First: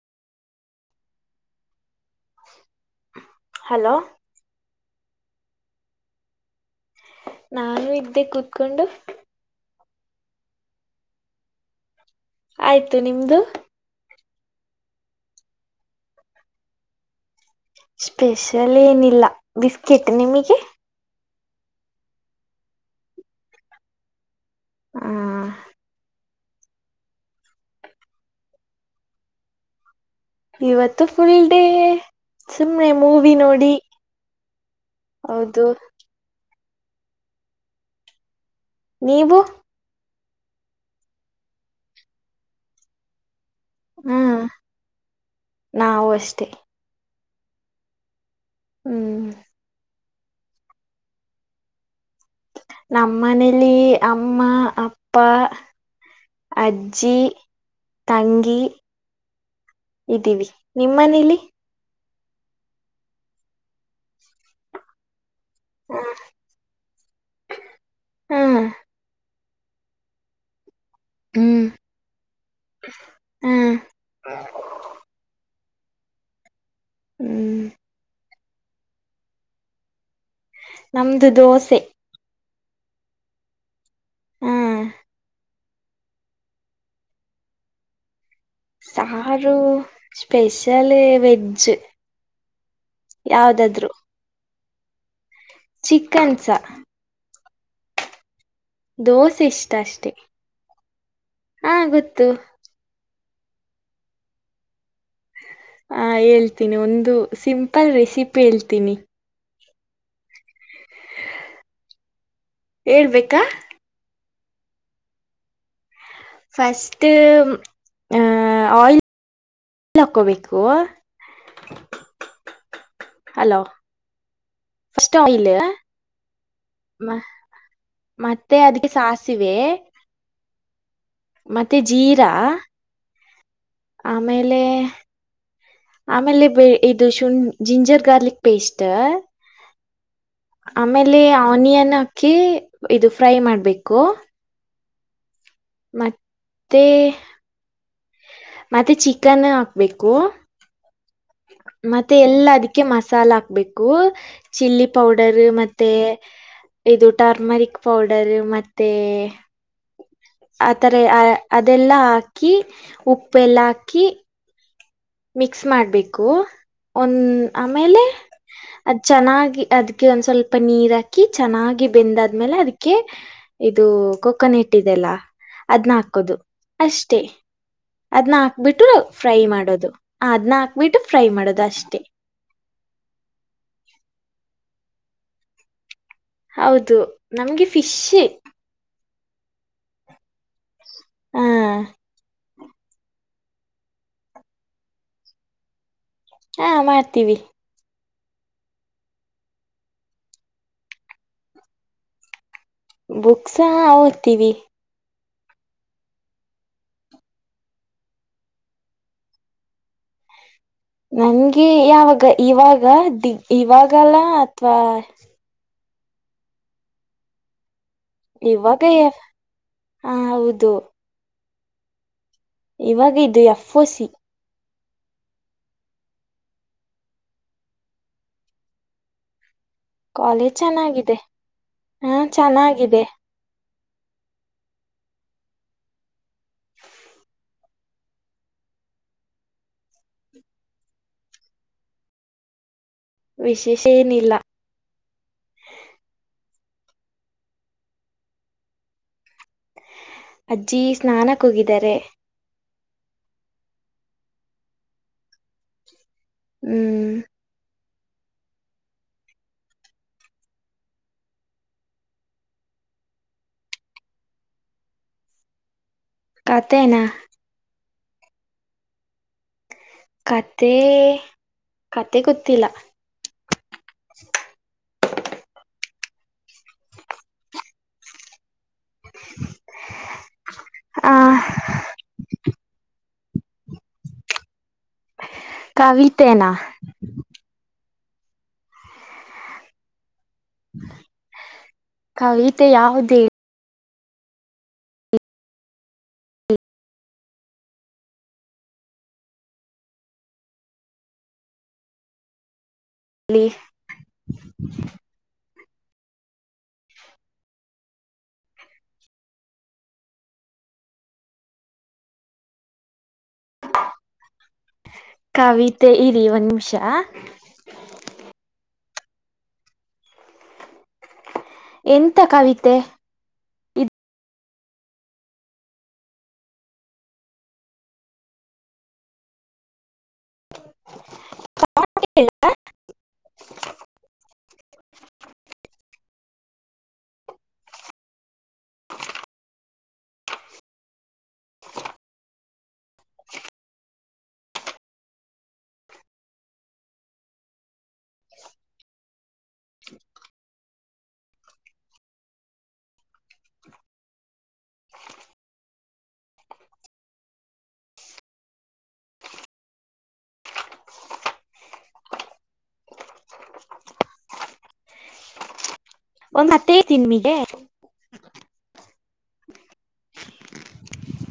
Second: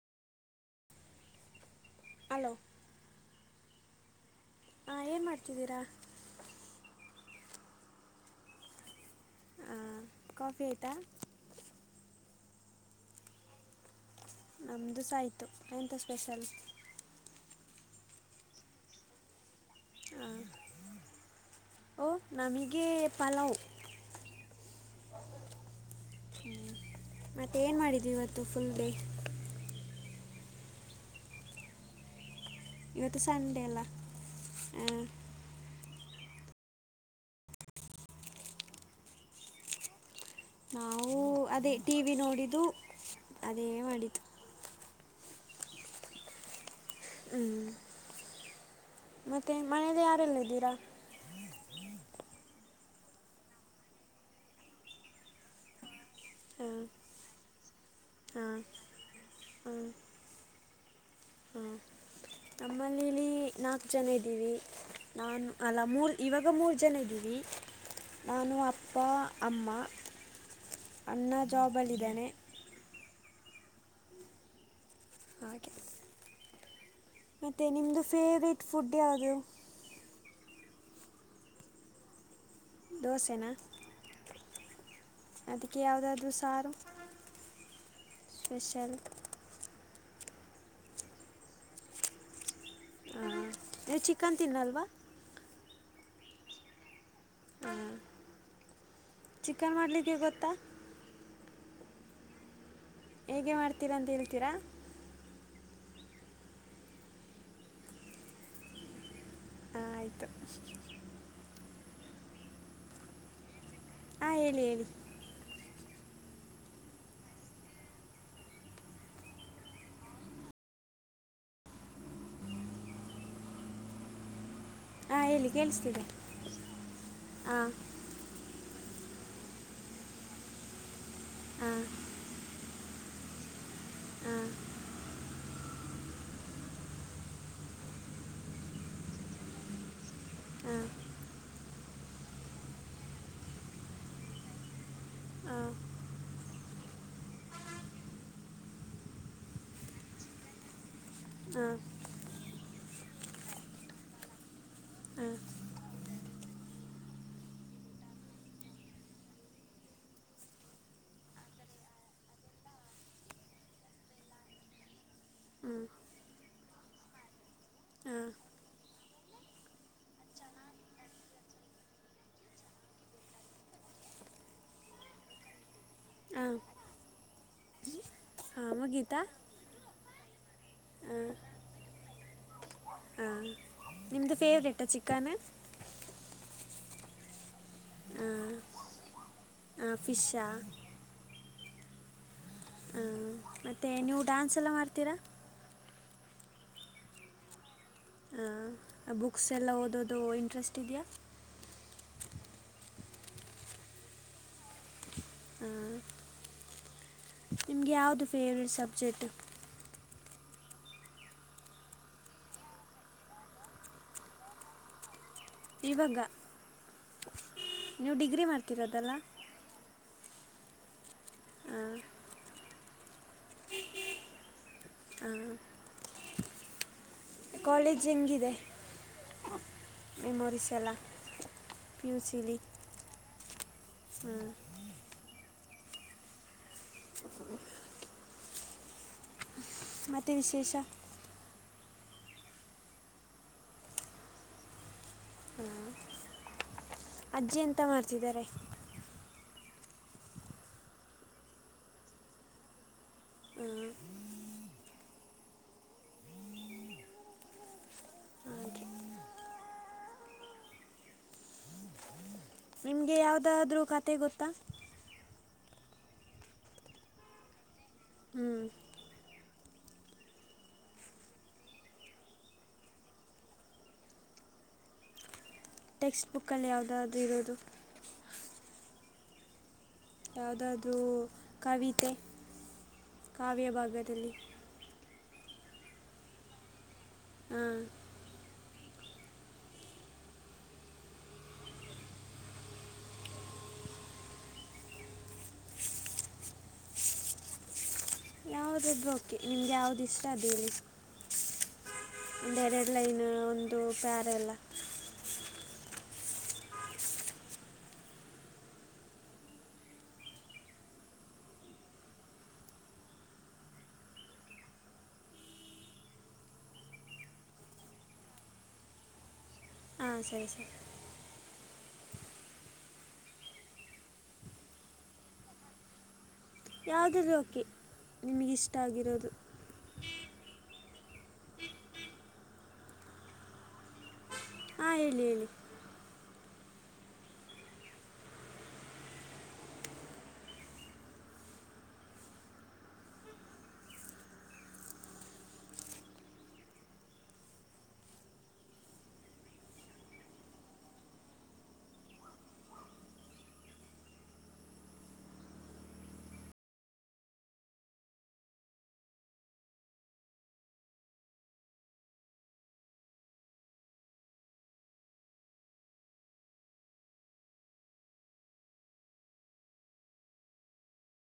Hello hello ಹಾ ಏನ್ ಮಾಡ್ತಿದ್ದೀರಾ. ನಾನು ಇದ್ದೆ ಕೂತ್ಕೊಂಡು. ಆ ಕಾಫಿ ಆಯ್ತಾ. ಆಯ್ತು ನಿಮ್ದು. ನಮ್ದುಸ ಆಯ್ತು ಎಂತ ಸ್ಪೆಷಲ್. ಸ್ಪೆಷಲ್ ಏನಿಲ್ಲ ಬಿಸ್ಕೆಟ್ ನಿಮಗೆ. ಓ ನಾಮಿಗೆ ಪಲಾವು. ಆ ಹ್ಮು ಮತ್ತೆ ಏನ್ ಮಾಡಿದಿ ಇವತ್ತು ಫುಲ್ ಡೇ. ಇವತ್ತು ಫುಲ್ ಡೇ ಸುಮ್ನೆ ಇವತ್ತು ಮೂವಿ ಸಂಡೇ ನೋಡಿ. ಅಲ್ಲ ಆ, ಹೌದು ನೀವು ನಾವು ಅದೇ ಟಿವಿ ನೋಡಿದು ಅದೇ ಮಾಡಿತು. ಹ್ಮ್ ನಾವು ಅಷ್ಟೇ. ಹ್ಮ್ ಹ್ಮ್ ಮತ್ತೆ ಮನೇಯಲ್ಲಿ ಯಾರೆಲ್ಲ ಇದ್ದೀರಾ. [inaudible] ಹಾಂ ಅಜ್ಜಿ ತಂಗಿ ಹಾಂ ಹಾಂ ಇದ್ದೀವಿ ನಿಮ್ ಮನೇಲಿ ನಮ್ ಮನೇಲಿಲಿ. ನಾಕ್ ಜನ ಇದ್ದೀವಿ ನಾನು ಅಲ್ಲ ಮೂರು ಇವಾಗ ಮೂರು ಜನ ಇದ್ದೀವಿ ನಾನು ಹ್ಮ್ ಅಪ್ಪ ಅಮ್ಮ ಅಣ್ಣ ಹ್ಮ್ ಜಾಬ್ ಅಲ್ಲಿ ಇದಾನೆ ಹ್ಮ್ ಹಾಗೆ ಹ್ಮ್ ಮತ್ತೆ ನಿಮ್ದು ಫೇವ್ರೇಟ್ ಫುಡ್ ಯಾವುದು. ನಮ್ದು ದೋಸೆ ದೋಸೆನ ಹ್ಮ್ ಅದಿಕ್ಕೆ ಯಾವುದದು ಸಾರು ಸ್ಪೆಷಲ್ ಅದು ಸ್ಪೆಷಲ್ ವೆಜ್ ಹಾಂ ಯಾವ್ದಾದ್ರು ನೀವು ಚಿಕನ್ ತಿನ್ನಲ್ವಾ ಚಿಕನ್ ಸಾ ಹಾಂ ದೋಸೆ ಇಷ್ಟ ಚಿಕನ್ ಅಷ್ಟೇ ಮಾಡಲಿಕ್ಕೆ ಗೊತ್ತಾ ಹಾ ಗೊತ್ತು ಹಿಗೆ ಮಾಡ್ತೀರಾ ಅಂತ ಹೇಳ್ತೀರಾ. ಅಂ ಹೇಳ್ತೀನಿ ಒಂದು ಸಿಂಪಲ್ ರೆಸಿಪಿ ಹೇಳ್ತೀನಿ. ಆಯ್ತು ಹೇಳ್ಬೇಕಾ ಹಾ ಹೇಳಿ ಹೇಳಿ ಫಸ್ಟ್ ಆಯಿಲ್ ಆಯಿಲ್ ಹಾಕ್ಕೋಬೇಕು ಹಲೋ ಫಸ್ಟ್ ಹಾಂ ಆಯಿಲ್ ಹೇಳಿ ಕೇಳಿಸ್ತಿದೆ ಹಾಂ ಮತ್ತೆ ಅದಿಕ್ಕೆ ಸಾಸಿವೆ ಮತ್ತೆ ಹಾಂ ಜೀರಾ. ಹಾಂ ಆಮೇಲೆ ಆಮೇಲೆ ಬೆ ಇದು ಶುಂ ಜಿಂಜರ್ ಗಾರ್ಲಿಕ್ ಪೇಸ್ಟ್ ಆಮೇಲೆ ಆನಿಯನ್ ಹಾಕಿ ಇದು ಫ್ರೈ ಮಾಡ್ಬೇಕು ಹಾಂ ಮತ್ತೆ ಮತ್ತೆ ಚಿಕನ್ ಹಾಕ್ಬೇಕು ಹಾಂ ಮತ್ತೆ ಎಲ್ಲ ಅದಿಕ್ಕೆ ಮಸಾಲ ಹಾಕ್ಬೇಕು ಚಿಲ್ಲಿ ಹಾಂ ಪೌಡರ್ ಮತ್ತೆ ಇದು ಟರ್ಮರಿಕ್ ಪೌಡರ್ ಮತ್ತೆ ಆ ತರೆ ಅದೆಲ್ಲ ಹಾಕಿ ಉಪ್ಪೆಲ್ಲ ಹಾಕಿ ಮಿಕ್ಸ್ ಹ್ಞೂ ಮಾಡ್ಬೇಕು ಒನ್ ಆಮೇಲೆ ಹಾಂ ಅದ್ ಚೆನ್ನಾಗಿ ಅದ್ಕ್ಕೆ ಒಂದ್ ಸ್ವಲ್ಪ ನೀರ್ ಹಾಕಿ ಚೆನ್ನಾಗಿ ಬೆಂದಾದ್ಮೇಲೆ ಅದಿಕ್ಕೆ ಇದು ಕೊಕೋನೆಟ್ ಇದೆಲ್ಲ ಅದ್ನ್ ಹಾಕೋದು ಹಾಂ ಅಷ್ಟೇ ಅದ್ನ ಹಾಂ ಹಾಕ್ಬಿಟ್ಟು ಮುಗೀತಾ ಫ್ರೈ ಮಾಡೋದು, ಅದನ್ನ ಹಾಕ್ಬಿಟ್ಟು ಫ್ರೈ ಮಾಡೋದು ಅಷ್ಟೇ. ಹ್ಮ್ ನಿಮ್ದ ಫೇವರೇಟ್ ಚಿಕನ್ ಹೌದು ನಮ್ಗೆ ಫಿಶ್ ಅಂ ಅಂ ಫಿಶಾ ಹ್ಮ ಹಞ ಮತ್ತುತ್ತೆ ನೀವು ಡ್ಯಾನ್ಸ್ ಎಲ್ಲ ಮಾಡ್ತೀರಾ ಹಾ ಮಾಡ್ತೀವಿ ಹಾ ಬುಕ್ಸ್ ಎಲ್ಲ ಓದೋದು ಇಂಟ್ರೆಸ್ಟ್ ಇದೆಯಾ ಬುಕ್ಸ ಓದ್ತೀವಿ ಹಾ ನಿಮಗೆ ಆವು ದೇವರಟ್ ಸಬ್ಜೆಕ್ಟ್ ನಂಗೆ ಯಾವಾಗ ಇವಾಗ ದಿಗ್ ಇವಾಗಲ್ಲ ಅಥವಾ ಇವಾಗ ನೀವು ಡಿಗ್ರಿ ಇವಾಗ ಮಾಡ್ತಿರೋದಲ್ಲ ಹ ಹೌದು ಹ ಇವಾಗ ಇದು ಎಫ್ ಸಿಿ ಹ ಕಾಲೇಜ್ ಹೆಂಗಿದೆ ಕಾಲೇಜ್ ಮೆಮೊರೀಸ್ ಎಲ್ಲ ಚೆನ್ನಾಗಿದೆ ಪಿ ಹಾ ಯು ಚಿಲಿ ಚೆನ್ನಾಗಿದೆ ಹ್ಞೂ [inaudible] ಮೆ ವಿಶೇಷ ವಿಶೇಷ ಏನಿಲ್ಲ ಹ್ಮ್ ಅಜ್ಜಿ ಎಂತ ಮಾಡ್ತಿದ್ದಾರೆ ಅಜ್ಜಿ ಸ್ನಾನಕ್ಕೋಗಿದ್ದಾರೆ ಹ್ಮ್ ಹಾಗೆ ನಿಮಗೆ ಯಾವುದಾದ್ರೂ ಖಾತೆ ಗೊತ್ತಾ ತೆನಾ ಹ್ಮ್ ಖತೆ ಖತೆ ಗೊತ್ತಿಲ್ಲ ಟೆಕ್ಸ್ಟ್ ಬುಕ್ಕಲ್ಲಿ ಯಾವುದಾದ್ರರು ಇರೋದು [unintelligible] ಯಾವುದಾದ್ರೂ ಆ ಕವಿತೆ ಕಾವ್ಯ ಭಾಗದಲ್ಲಿ ಕವಿತೆನಾ ಹಾ ಕವಿತೆ ಯಾವುದೇ ಹೌದದು ಓಕೆ ನಿಮ್ಗೆ ಯಾವ್ದು ಇಷ್ಟ ಅದ ಹೇಳಿ ಬೇರೆ ಲೈನ್ ಹೇಳಿ ಒಂದು ಪ್ಯಾರೆ ಎಲ್ಲ ಕವಿತೆ ಇಲಿ ಒಂದ್ ನಿಮಿಷ ಹಾಂ ಸರಿ ಸರಿ ಎಂತ ಕವಿತೆ ಯಾವು್ದ್ರೂ ಓಕೆ ನಿಮಗಿಷ್ಟ ಆಗಿರೋದು [unintelligible] ಹಾ ಹೇಳಿ ಹೇಳಿ ಒಂದ್ ಹತ್ತೈ ತಿನ್ ಮೀಗೆ